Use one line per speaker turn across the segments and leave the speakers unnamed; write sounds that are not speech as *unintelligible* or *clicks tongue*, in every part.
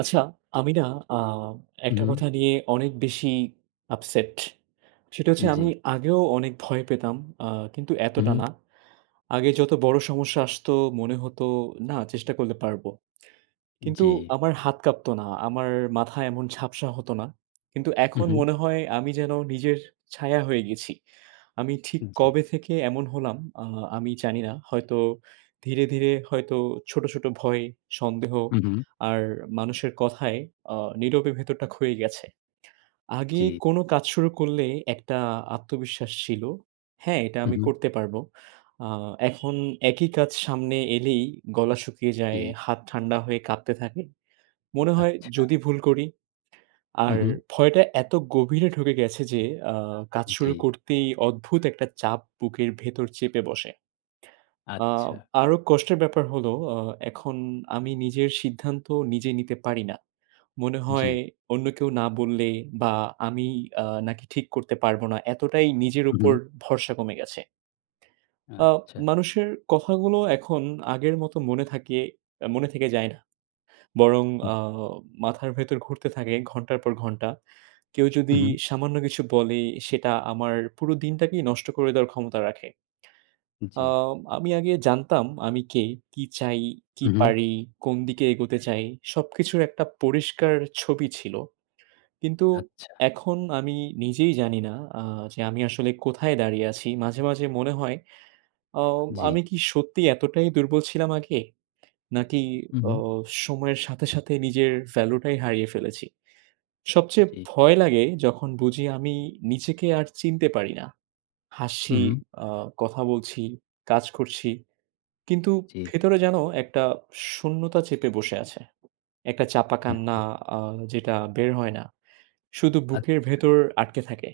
আচ্ছা, আমি না আ
হুম,
একটা
হুম।
কথা নিয়ে অনেক বেশি upset। সেটা হচ্ছে আমি
জি।
আগেও অনেক ভয় পেতাম, আ কিন্তু
হুম,
এতটা
হুম।
না। আগে যত বড় সমস্যা আসতো মনে হতো, না চেষ্টা করলে পারবো। কিন্তু
জি।
আমার হাত কাঁপতো না, আমার মাথা এমন ঝাপসা হতো না। কিন্তু
হুম,
এখন
হুম।
মনে হয় আমি যেন নিজের ছায়া হয়ে গেছি। আমি ঠিক
জি।
কবে থেকে এমন হলাম আ আমি জানিনা। হয়তো ধীরে, ধীরে হয়তো ছোট, ছোট ভয়, সন্দেহ
হুম, হুম।
আর মানুষের কথায় আ নীরবে ভেতরটা ক্ষয়ে গেছে। আগে
জি।
কোনো কাজ শুরু করলে একটা আত্মবিশ্বাস ছিল, হ্যাঁ এটা
হুম,
আমি
হুম।
করতে পারবো। আ এখন একই কাজ সামনে এলেই গলা শুকিয়ে যায়,
জি।
হাত ঠান্ডা হয়ে কাঁপতে থাকে। মনে হয়
আচ্ছা।
যদি ভুল করি আর
হুম, হুম।
ভয়টা এত গভীরে ঢুকে গেছে যে আ কাজ শুরু
জি।
করতেই অদ্ভুত একটা চাপ বুকের ভেতর চেপে বসে আ
আচ্ছা।
আরো কষ্টের ব্যাপার হলো আ এখন আমি নিজের সিদ্ধান্ত নিজে নিতে পারি না। মনে হয়
জি।
অন্য কেউ না বললে বা আমি আ নাকি ঠিক করতে পারবো না, এতটাই নিজের
হুম,
উপর
হুম।
ভরসা কমে গেছে আ
আচ্ছা।
মানুষের কথাগুলো এখন আগের মতো মনে থাকে, এ মনে থেকে যায় না বরং
হু।
আ মাথার ভেতর ঘুরতে থাকে ঘণ্টার পর ঘণ্টা। কেউ যদি
হুম, হুম।
সামান্য কিছু বলে সেটা আমার পুরো দিনটাকেই নষ্ট করে দেওয়ার ক্ষমতা রাখে আ
জি।
আমি আগে জানতাম আমি কে, কি চাই, কি
হুম, হুম।
পারি, কোন দিকে এগোতে চাই সবকিছুর একটা পরিষ্কার ছবি ছিল। কিন্তু
আচ্ছা।
এখন আমি নিজেই জানিনা আ যে আমি আসলে কোথায় দাঁড়িয়ে আছি? মাঝে, মাঝে মনে হয় আ
জি।
আমি কি সত্যিই এতটাই দুর্বল ছিলাম আগে? নাকি
হুম,
ও
হুম।
সময়ের সাথে, সাথে নিজের value টাই হারিয়ে ফেলেছি? সবচেয়ে
জি।
ভয় লাগে যখন বুঝি আমি নিজেকে আর চিনতে পারি না। হাসি,
হুম, হুম।
আ কথা বলছি, কাজ করছি কিন্তু
জি।
ভেতরে যেন একটা শূন্যতা চেপে বসে আছে। একটা চাপা
হুম,
কান্না
হুম।
আ যেটা বের হয় না, শুধু বুকের
আচ্ছা।
ভেতর আটকে থাকে।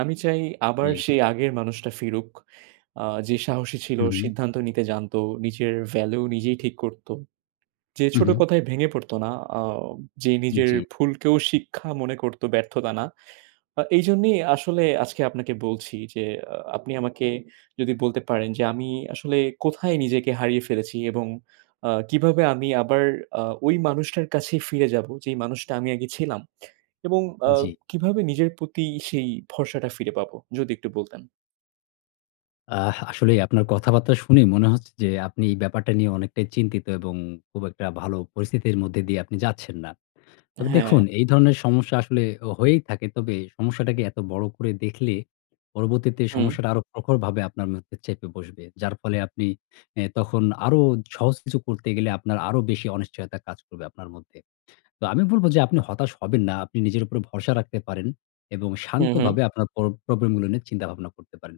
আমি চাই আবার
জি।
সেই আগের মানুষটা ফিরুক আ যে সাহসী ছিল,
হুম, হুম।
সিদ্ধান্ত নিতে জানতো, নিজের value নিজেই ঠিক করতো। যে
হুম,
ছোট
হুম।
কথায় ভেঙে পড়তো না, আ যে নিজের
জি।
ভুলকেও শিক্ষা মনে করতো ব্যর্থতা না। আ এইজন্যই আসলে আজকে আপনাকে বলছি যে আ আপনি আমাকে যদি বলতে পারেন যে আমি আসলে কোথায় নিজেকে হারিয়ে ফেলেছি এবং আ কিভাবে আমি আবার আ ওই মানুষটার কাছে ফিরে যাবো যেই মানুষটা আমি আগে ছিলাম? এবং আ
জি।
কিভাবে নিজের প্রতি সেই ভরসাটা ফিরে পাবো? যদি একটু বলতেন।
অ্যাহ আসলেই আপনার কথাবার্তা শুনে মনে হচ্ছে যে, আপনি এই ব্যাপারটা নিয়ে অনেকটাই চিন্তিত এবং খুব একটা ভালো পরিস্থিতির মধ্যে দিয়ে আপনি যাচ্ছেন না। তবে
হ্যাঁ।
দেখুন, এই ধরনের সমস্যা আসলে অ হয়েই থাকে। তবে সমস্যাটাকে এত বড় করে দেখলে, পরবর্তীতে
হুম।
সমস্যাটা আরও প্রখরভাবে আপনার মধ্যে চেপে বসবে। যার ফলে আপনি, এ্যা তখন আরও সহজ কিছু করতে গেলে আপনার আরও বেশি অনিশ্চয়তা কাজ করবে আপনার মধ্যে। তো আমি বলব যে, আপনি হতাশ হবেন না। আপনি নিজের উপর ভরসা রাখতে পারেন। এবং
হু, হু।
শান্তভাবে আপনার প্র প্রবলেমগুলো নিয়ে চিন্তাভাবনা করতে পারেন।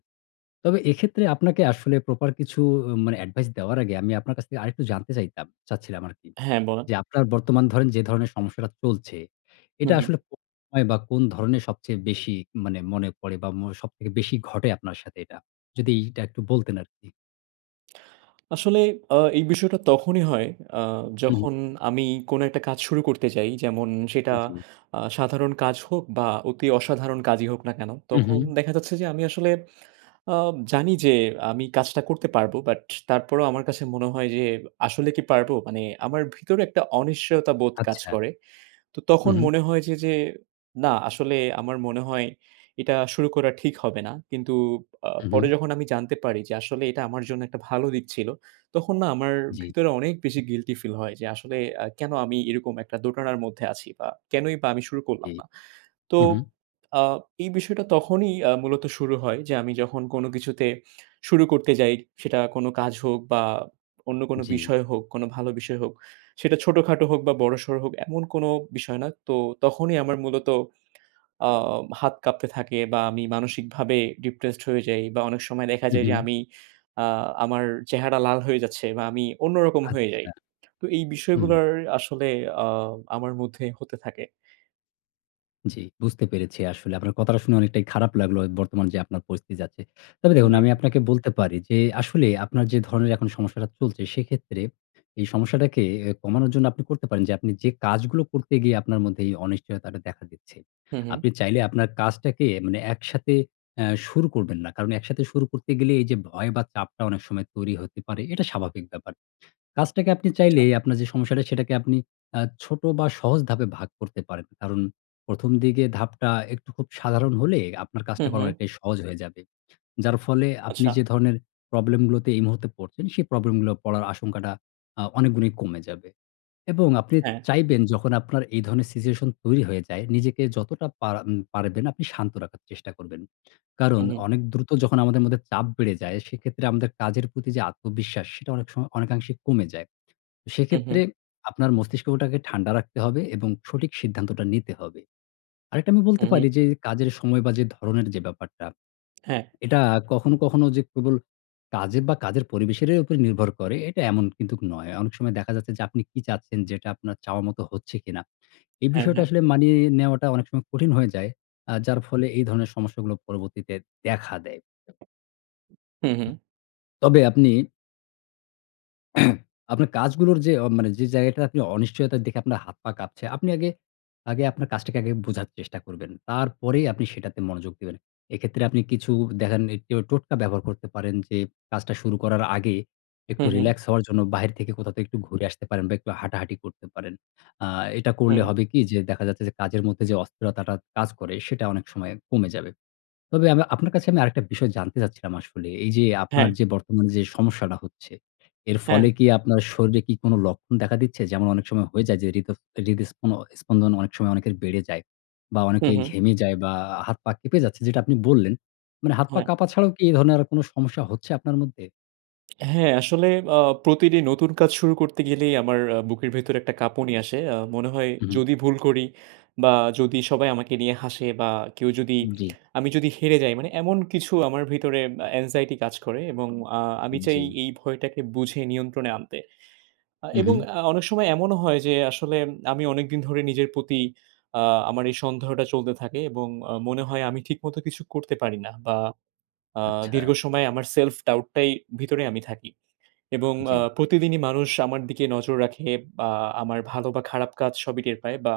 তবে এক্ষেত্রে আপনাকে আসলে প্রপার কিছু অ মানে advice দেওয়ার আগে আমি আপনার কাছ থেকে আরেকটু জানতে চাইতাম, চাচ্ছিলাম আরকি।
হ্যাঁ বলেন।
যে আপনার বর্তমান ধরেন যে ধরনের সমস্যাটা চলছে।
হুম,
এটা
হুম।
আসলে কো অয় বা কোন ধরনের সবচেয়ে বেশি, মানে মনে পড়ে বা মো সব থেকে বেশি ঘটে আপনার সাথে এটা? যদি এটা একটু বলতেন আরকি?
আসলে এ্যা এই *clicks tongue* বিষয়টা তখনই হয়, আ
উ হুম।
যখন আমি কোন একটা কাজ শুরু করতে যাই। যেমন সেটা
জি।
আ সাধারণ কাজ হোক বা অতি অসাধারণ কাজই হোক না কেন।
উ
তখন
হু।
দেখা যাচ্ছে যে আমি আসলে আ জানি যে, আমি কাজটা করতে পারবো। But তারপরও আমার কাছে মনে হয় যে আসলে কি পারবো? মানে আমার ভেতরে একটা অনিশ্চয়তা বোধ কাজ
আচ্ছা।
করে। তো
উ
তখন
হু।
মনে হয় যে, যে, না আসলে আমার মনে হয়, এটা শুরু করা ঠিক হবে না। কিন্তু আ
উ
পরে
হুম।
যখন আমি জানতে পারি যে আসলে এটা আমার জন্য একটা ভালো দিক ছিল, তখন না আমার
জি।
ভেতরে অনেক বেশি guilty feel হয়। যে আসলে আ কেন আমি এরকম একটা দোটানার মধ্যে আছি বা কেনই বা আমি শুরু করলাম
জি।
না। তো,
উ হু।
আ এই বিষয়টা তখনই আ মূলত শুরু হয় যে আমি যখন কোন কিছুতে, শুরু করতে যাই সেটা কোন কাজ হোক বা অন্য কোন
জি।
বিষয় হোক, কোন ভালো বিষয় হোক, সেটা ছোটখাটো হোক বা বড়সড় হোক এমন কোন বিষয় না। তো তখনই আমার মূলত আ হাত কাঁপতে থাকে বা আমি মানসিকভাবে depressed হয়ে যাই বা অনেক সময় দেখা
উ
যায় যে
হুম।
আমি, আ আমার চেহারা লাল হয়ে যাচ্ছে বা আমি অন্যরকম হয়ে যাই।
আচ্ছা।
তো এই
হুম।
বিষয়গুলার আসলে আ আমার মধ্যে হতে থাকে।
জি, বুঝতে পেরেছি। আসলে আপনার কথাটা শুনে অনেকটাই খারাপ লাগলো। এ বর্তমান যে আপনার পরিস্থিতি যাচ্ছে। তবে দেখুন, আমি
জি।
আপনাকে বলতে পারি যে, আসলে আপনার যে ধরনের এখন সমস্যাটা চলছে সেক্ষেত্রে, এই সমস্যাটাকে এ কমানোর জন্য আপনি করতে পারেন যে, আপনি যে কাজগুলো করতে গিয়ে আপনার মধ্যে এই অনিশ্চয়তাটা দেখা দিচ্ছে,
হুম, হুম।
আপনি চাইলে আপনার কাজটাকে মানে একসাথে এ্যা শুরু করবেন না। কারণ একসাথে শুরু করতে গেলে এই যে ভয় বা চাপটা অনেক সময় তৈরি হতে পারে। এটা স্বাভাবিক ব্যাপার। কাজটাকে আপনি চাইলে
আচ্ছা।
আপনার যে সমস্যাটা, সেটাকে আপনি আ ছোট বা সহজ ধাপে ভাগ করতে পারেন। কারণ ১ম দিকের ধাপটা একটু খুব সাধারণ হলে, আপনার কাজটা
হুম,
করা
হুম।
অনেকটাই সহজ হয়ে যাবে। যার ফলে আপনি
আচ্ছা।
যে ধরনের problem গুলোতে এই মুহূর্তে পড়ছেন সেই problem গুলো পড়ার আশঙ্কাটা আ অনেক গুণই কমে যাবে। এবং আপনি
হ্যাঁ।
চাইবেন যখন আপনার এই ধরনের situation তৈরি হয়ে যায়, নিজেকে যতটা পারা, আম পারবেন আপনি শান্ত রাখার চেষ্টা করবেন।
উ,
কারণ
হু।
অনেক দ্রুত যখন আমাদের মধ্যে চাপ বেড়ে যায় সেক্ষেত্রে আমাদের কাজের প্রতি যে আত্মবিশ্বাস, সেটা অনেক সময় অনেকাংশে কমে যায়।
হু,
সেক্ষেত্রে
হু।
আপনার মস্তিষ্কটাকে ঠান্ডা রাখতে হবে এবং সঠিক সিদ্ধান্তটা নিতে হবে। আরেকটা আমি বলতে
হু,
পারি
হু।
যে, কাজের সময় বা যে ধরনের যে ব্যাপারটা
হ্যাঁ।
এটা কখনো, কখনো যে কেবল কাজে বা কাজের পরিবেশের এ উপর নির্ভর করে এটা এমন কিন্তুক নয়। অনেক সময় দেখা যাচ্ছে যে, আপনি কি চাচ্ছেন? যেটা আপনার চাওয়া মতো হচ্ছে কিনা? এই
হ্যাঁ,
বিষয়টা
হ্যাঁ।
আসলে মানিয়ে নেওয়াটা অনেক সময় কঠিন হয়ে যায়। আ যার ফলে এই ধরনের সমস্যাগুলো পরবর্তীতে দেখা দেয়।
হু, হু।
তবে আপনি *clears throat* আপনার কাজগুলোর যে অ মানে যে জায়গাটায় আপনি অনিশ্চয়তা দেখে আপনার হাত-পা কাঁপছে, আপনি আগে, আগে আপনার কাজটাকে আগে বোঝার চেষ্টা করবেন, তারপরেই আপনি সেটাতে মনোযোগ দিবেন। এক্ষেত্রে আপনি কিছু দেখেন এ ট টোটকা ব্যবহার করতে পারেন যে, কাজটা শুরু করার আগে একটু
হুম, হুম।
রিলাক্স হওয়ার জন্য বাহির থেকে কোথাও থেকে একটু ঘুরে আসতে পারেন বা একটু হাঁটাহাঁটি করতে পারেন। আ এটা করলে
হুম।
হবে কি যে, দেখা যাচ্ছে যে কাজের মধ্যে যে অস্থিরতাটা কাজ করে, সেটা অনেক সময় কমে যাবে। তবে আব আপনার কাছে আমি আরেকটা বিষয় জানতে চাচ্ছিলাম আসলে এই যে আপনার
হ্যাঁ।
যে বর্তমানে যে সমস্যাটা হচ্ছে, এর ফলে
হ্যাঁ।
কি আপনার শরীরে কি কোনো লক্ষণ দেখা দিচ্ছে? যেমন অনেক সময় হয়ে যায় যে হৃদ হৃদস্পনো স্পন্দন অনেক সময় অনেকের বেড়ে যায় বা
হুম,
অনেকেই
হু।
ঘেমে যায় বা আ হাত-পা কেঁপে যাচ্ছে যেটা আপনি বললেন। মানে হাত-পা
হ্যাঁ।
কাঁপা ছাড়াও কি এই ধরনের আরো কোনো সমস্যা হচ্ছে আপনার মধ্যে?
হ্যাঁ, আসলে আ প্রতিটি নতুন কাজ শুরু করতে গেলেই আমার আ বুকের ভেতরে একটা কাঁপুনি আসে। আ মনে হয়,
হুম, হু।
যদি ভুল করি বা যদি সবাই আমাকে নিয়ে হাসে বা কেউ যদি
জি।
*smacks lips* আমি যদি হেরে যাই, মানে এমন কিছু আমার ভেতরে অ্যাংজাইটি কাজ করে এবং আ আমি চাই
জি।
এই ভয়টাকে বুঝে নিয়ন্ত্রণে আনতে। আ
হুম, হু।
এবং আ অনেক সময় এমনও হয় যে, আসলে আমি অনেকদিন ধরে নিজের প্রতি আ আমার এই সন্দেহটা চলতে থাকে এবং আ মনে হয় আমি ঠিকমতো কিছু করতে পারি না বা আ
আচ্ছা।
দীর্ঘ সময় আমার self doubt টাই ভেতরে আমি থাকি। এবং আ
জি।
প্রতিদিনই মানুষ আমার দিকে নজর রাখে বা আমার ভালো বা খারাপ কাজ সবই টের পায় বা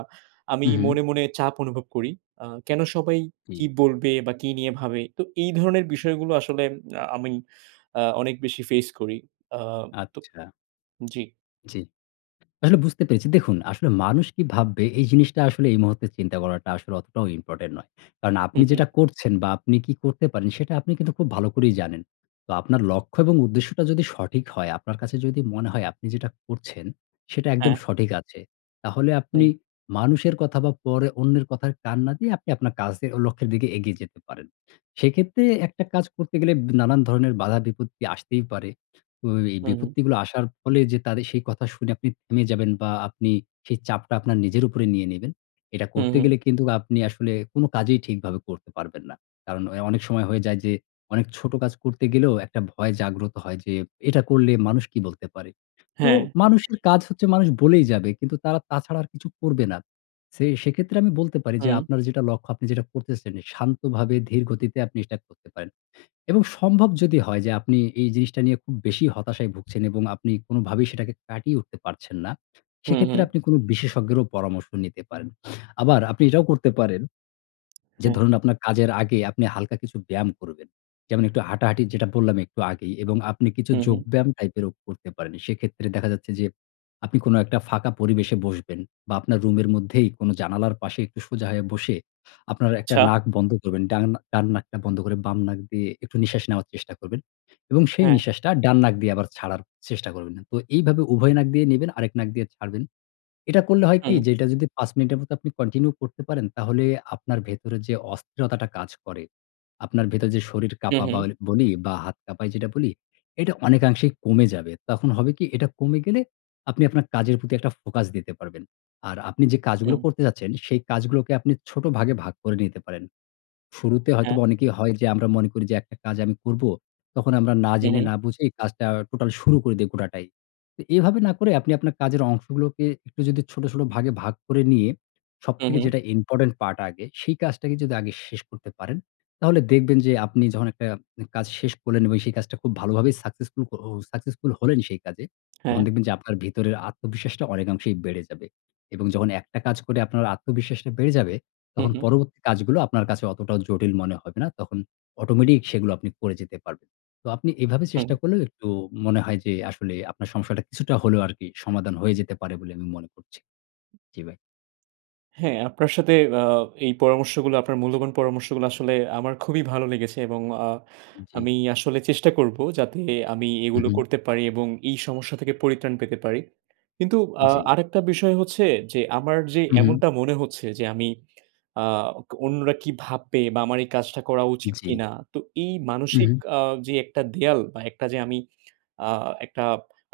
আমি
হুম, হুম।
মনে, মনে চাপ অনুভব করি। আ কেনো সবাই
জি।
কি বলবে বা কি নিয়ে ভাবে। তো এই ধরনের বিষয়গুলো আসলে আ আমি আ অনেক বেশি face করি। আ তো
আচ্ছা।
জি।
জি। আসলে বুঝতে পেরেছি। দেখুন, আসলে মানুষ কি ভাববে, এই জিনিসটা আসলে এই মুহূর্তে চিন্তা করাটা আসলে অতটাও important নয়। কারণ
হু,
আপনি
হু।
যেটা করছেন বা আপনি কি করতে পারেন, সেটা আপনি কিন্তু খুব ভালো করেই জানেন। তো আপনার লক্ষ্য এবং উদ্দেশ্যটা যদি সঠিক হয়, আপনার কাছে যদি মনে হয় আপনি যেটা করছেন, সেটা একদম
হ্যাঁ।
সঠিক আছে, তাহলে
হু।
আপনি মানুষের কথা বা পরে অন্যের কথায় কান না দিয়ে আপনি আপনার কাজে ও লক্ষ্যের দিকে এগিয়ে যেতে পারেন। সেক্ষেত্রে একটা কাজ করতে গেলে নানান ধরনের বাধা বিপত্তি আসতেই পারে। তো এই
উঁ হু।
বিপত্তিগুলো আসার ফলে যে, তাদের সেই কথা শুনে আপনি থেমে যাবেন বা আপনি সেই চাপটা আপনার নিজের উপরে নিয়ে নিবেন, এটা
হু,
করতে
হু।
গেলে কিন্তু আপনি আসলে কোনো কাজেই ঠিকভাবে করতে পারবেন না। কারণ অ্যাঁ অনেক সময় হয়ে যায় যে, অনেক ছোট কাজ করতে গেলেও একটা ভয় জাগ্রত হয় যে, এটা করলে মানুষ কি বলতে পারে। তো
হ্যাঁ।
মানুষের কাজ হচ্ছে, মানুষ বলেই যাবে। কিন্তু তারা তাছাড়া আর কিছু করবে না। ছে সেক্ষেত্রে আমি বলতে পারি যে,
হু।
আপনার যেটা লক্ষ্য, আপনি যেটা করতেছেন, শান্তভাবে, ধীর গতিতে আপনি সেটা করতে পারেন। এবং সম্ভব যদি হয় যে, আপনি এই জিনিসটা নিয়ে খুব বেশি হতাশায় ভুগছেন এবং আপনি কোনোভাবেই সেটাকে কাটিয়ে উঠতে পারছেন না,
হু,
সেক্ষেত্রে
হু।
আপনি কোনো বিশেষজ্ঞেরও পরামর্শ নিতে পারেন। আবার আপনি এটাও করতে পারেন যে,
হ্যাঁ।
ধরুন, আপনার কাজের আগে আপনি হালকা কিছু ব্যায়াম করবেন। যেমন, একটু হাঁটাহাঁটি, যেটা বললাম একটু আগেই। এবং আপনি কিছু
হু, হু।
যোগব্যায়াম টাইপেরও করতে পারেন। সেক্ষেত্রে দেখা যাচ্ছে যে, আপনি কোনো একটা ফাঁকা পরিবেশে বসবেন বা আপনার রুমের মধ্যেই কোনো জানালার পাশে একটু সোজা হয়ে বসে আপনার একটা
আচ্ছা।
নাক বন্ধ করবেন। ডান ডান নাকটা বন্ধ করে বাম নাক দিয়ে একটু নিঃশ্বাস নেওয়ার চেষ্টা করবেন এবং সেই
হ্যাঁ।
নিঃশ্বাসটা ডান নাক দিয়ে আবার ছাড়ার চেষ্টা করবেন। তো এইভাবে উভয় নাক দিয়ে নেবেন, আরেক নাক দিয়ে ছাড়বেন। এটা করলে হয় কি,
হুম।
যে এটা যদি ৫ মিনিটের মতো আপনি continue করতে পারেন, তাহলে আপনার ভেতরে যে অস্থিরতাটা কাজ করে, আপনার ভেতর যে শরীর
হুম,
কাঁপা
হু।
বা ওই বলি বা হাত কাঁপায়, যেটা বলি, এটা অনেকাংশেই কমে যাবে। তখন হবে কি, এটা কমে গেলে আপনি আপনার কাজের প্রতি একটা focus দিতে পারবেন। আর আপনি যে কাজগুলো
উহ
করতে যাচ্ছেন, সেই কাজগুলোকে আপনি ছোট ভাগে ভাগ করে নিতে পারেন। শুরুতে
হ্যাঁ।
হয়তোবা অনেকেরই হয় যে, আমরা মনে করি যে একটা কাজ আমি করব। তখন আমরা না
হু,
জেনে,
হু।
না বুঝেই কাজটা total শুরু করে দেই, গোটাটাই। এভাবে না করে, আপনি আপনার কাজের অংশগুলোকে একটু যদি ছোট, ছোট ভাগে ভাগ করে নিয়ে
হু,
সবথেকে
হু।
যেটা important part আগে, সেই কাজটাকে যদি আগে শেষ করতে পারেন, তাহলে দেখবেন যে, আপনি যখন একটা কাজ শেষ করলেন এবং সেই কাজটা খুব ভালোভাবে successful ও successful হলেন সেই কাজে,
হ্যাঁ।
তখন দেখবেন যে আপনার ভেতরের আত্মবিশ্বাসটা অনেকাংশেই বেড়ে যাবে। এবং যখন একটা কাজ করে আপনার আত্মবিশ্বাসটা বেড়ে যাবে,
হু,
তখন
হু।
পরবর্তী কাজগুলো আপনার কাছে অতটা জটিল মনে হবে না। তখন automatic সেগুলো আপনি করে যেতে পারবেন। তো আপনি এভাবে
হু।
চেষ্টা করলে, একটু মনে হয় যে, আসলে আপনার সমস্যাটা কিছুটা হলেও আরকি সমাধান হয়ে যেতে পারে বলে আমি মনে করছি। জি, ভাই।
হ্যাঁ। আপনার সাথে আ এই পরামর্শগুলো, আপনার মূল্যবান পরামর্শগুলো, আসলে আমার খুবই ভালো লেগেছে এবং আ
জি।
আমি আসলে চেষ্টা করব যাতে আমি
উঁ
এগুলো
হু।
করতে পারি এবং এই সমস্যা থেকে পরিত্রাণ পেতে পারি। কিন্তু আ
জি।
আরেকটা বিষয় হচ্ছে যে, আমার যে
উঁ হু।
এমনটা মনে হচ্ছে যে, আমি আ অন্যরা কি ভাববে বা আমার এই কাজটা করা উচিত
জি।
কিনা। তো এই
উঁ
মানসিক
হু।
আ যে একটা দেয়াল বা একটা যে আমি একটা আ একটা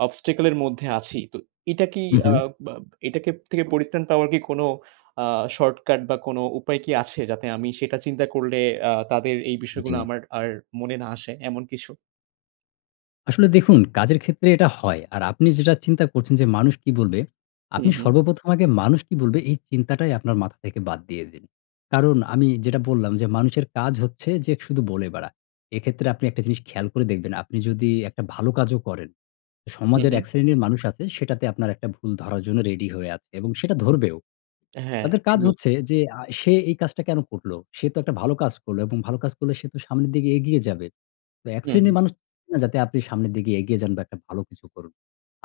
obstacle -এর মধ্যে আছি, তো এটা কি
উঁ
আ
হু।
বা এটা থেকে পরিত্রাণ পাওয়ার কি কোনো আ shortcut বা কোনো উপায় কি আছে, যাতে আমি সেটা চিন্তা করলে আ তাদের এই বিষয়গুলো
জি।
আমার আর মনে না আসে, এমন কিছু?
আসলে দেখুন, কাজের ক্ষেত্রে এটা হয়। আর আপনি যেটা চিন্তা করছেন যে, মানুষ কী বলবে, আপনি
হুম, হু।
সর্বপ্রথম আগে মানুষ কী বলবে, এই চিন্তাটাই আপনার মাথা থেকে বাদ দিয়ে দিন। কারণ আমি যেটা বললাম যে মানুষের কাজ হচ্ছে যে শুধু বলে বেড়ায়। এক্ষেত্রে আপনি একটা জিনিস খেয়াল করে দেখবেন, আপনি যদি একটা ভালো কাজও করেন,
হুম,
সমাজের
হু।
এক শ্রেণীর মানুষ আছে সেটাতে আপনার একটা ভুল ধরার জন্য রেডি হয়ে আছে এবং সেটা ধরবেও।
হ্যাঁ,
তাদের
ঠিক
কাজ
বলে
হচ্ছে যে আ সে এই কাজটা কেন করল? সে তো একটা ভালো কাজ করল এবং ভালো কাজ করলে সে তো সামনের দিকে এগিয়ে যাবে। তো এক
হু, হু।
শ্রেণীর মানুষ *unintelligible* না যাতে আপনি সামনের দিকে এগিয়ে যান বা একটা ভালো কিছু করুন।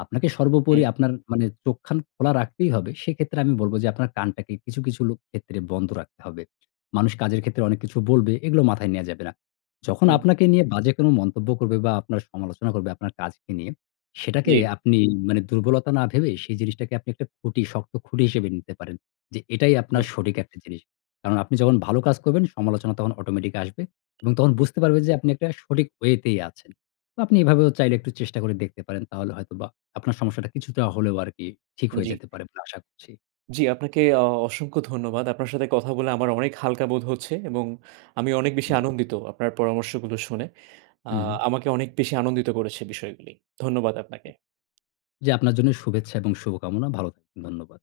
আপনাকে সর্বোপরি
হুম।
আপনার মানে চোখ খান খোলা রাখতেই হবে। সেক্ষেত্রে আমি বলব যে, আপনার কানটাকে কিছু, কিছু লোক ক্ষেত্রে বন্ধ রাখতে হবে। মানুষ কাজের ক্ষেত্রে অনেক কিছু বলবে, এগুলো মাথায় নেয়া যাবে না। যখন
হুম।
আপনাকে নিয়ে বাজে কোনো মন্তব্য করবে বা আপনার সমালোচনা করবে আপনার কাজকে নিয়ে, সেটাকে
জি।
আপনি মানে দুর্বলতা না ভেবে সেই জিনিসটাকে আপনি একটা খুঁটি, শক্ত খুঁটি হিসেবে নিতে পারেন যে, এটাই আপনার
জি।
সঠিক একটি জিনিস। কারণ আপনি যখন ভালো কাজ করবেন, সমালোচনা তখন অটোমেটিক আসবে এবং তখন
জি।
বুঝতে পারবেন যে আপনি একটা সঠিক ওয়েতেই আছেন। বা আপনি এভাবেও চাইলে একটু চেষ্টা করে দেখতে পারেন। তাহলে হয়তোবা আপনার সমস্যাটা কিছুটা হলেও আরকি ঠিক হয়ে
জি।
যেতে পারে বলে আশা করছি।
জি, আপনাকে অ অসংখ্য ধন্যবাদ। আপনার সাথে কথা বলে আমার অনেক হালকা বোধ হচ্ছে এবং আমি অনেক বেশি
জি।
আনন্দিত আপনার পরামর্শগুলো শুনে। আ
উম হু।
আমাকে অনেক বেশি আনন্দিত করেছে বিষয়গুলি। ধন্যবাদ আপনাকে।
জি। আপনার জন্য শুভেচ্ছা এবং শুভকামনা। ভালো থাকুন। ধন্যবাদ।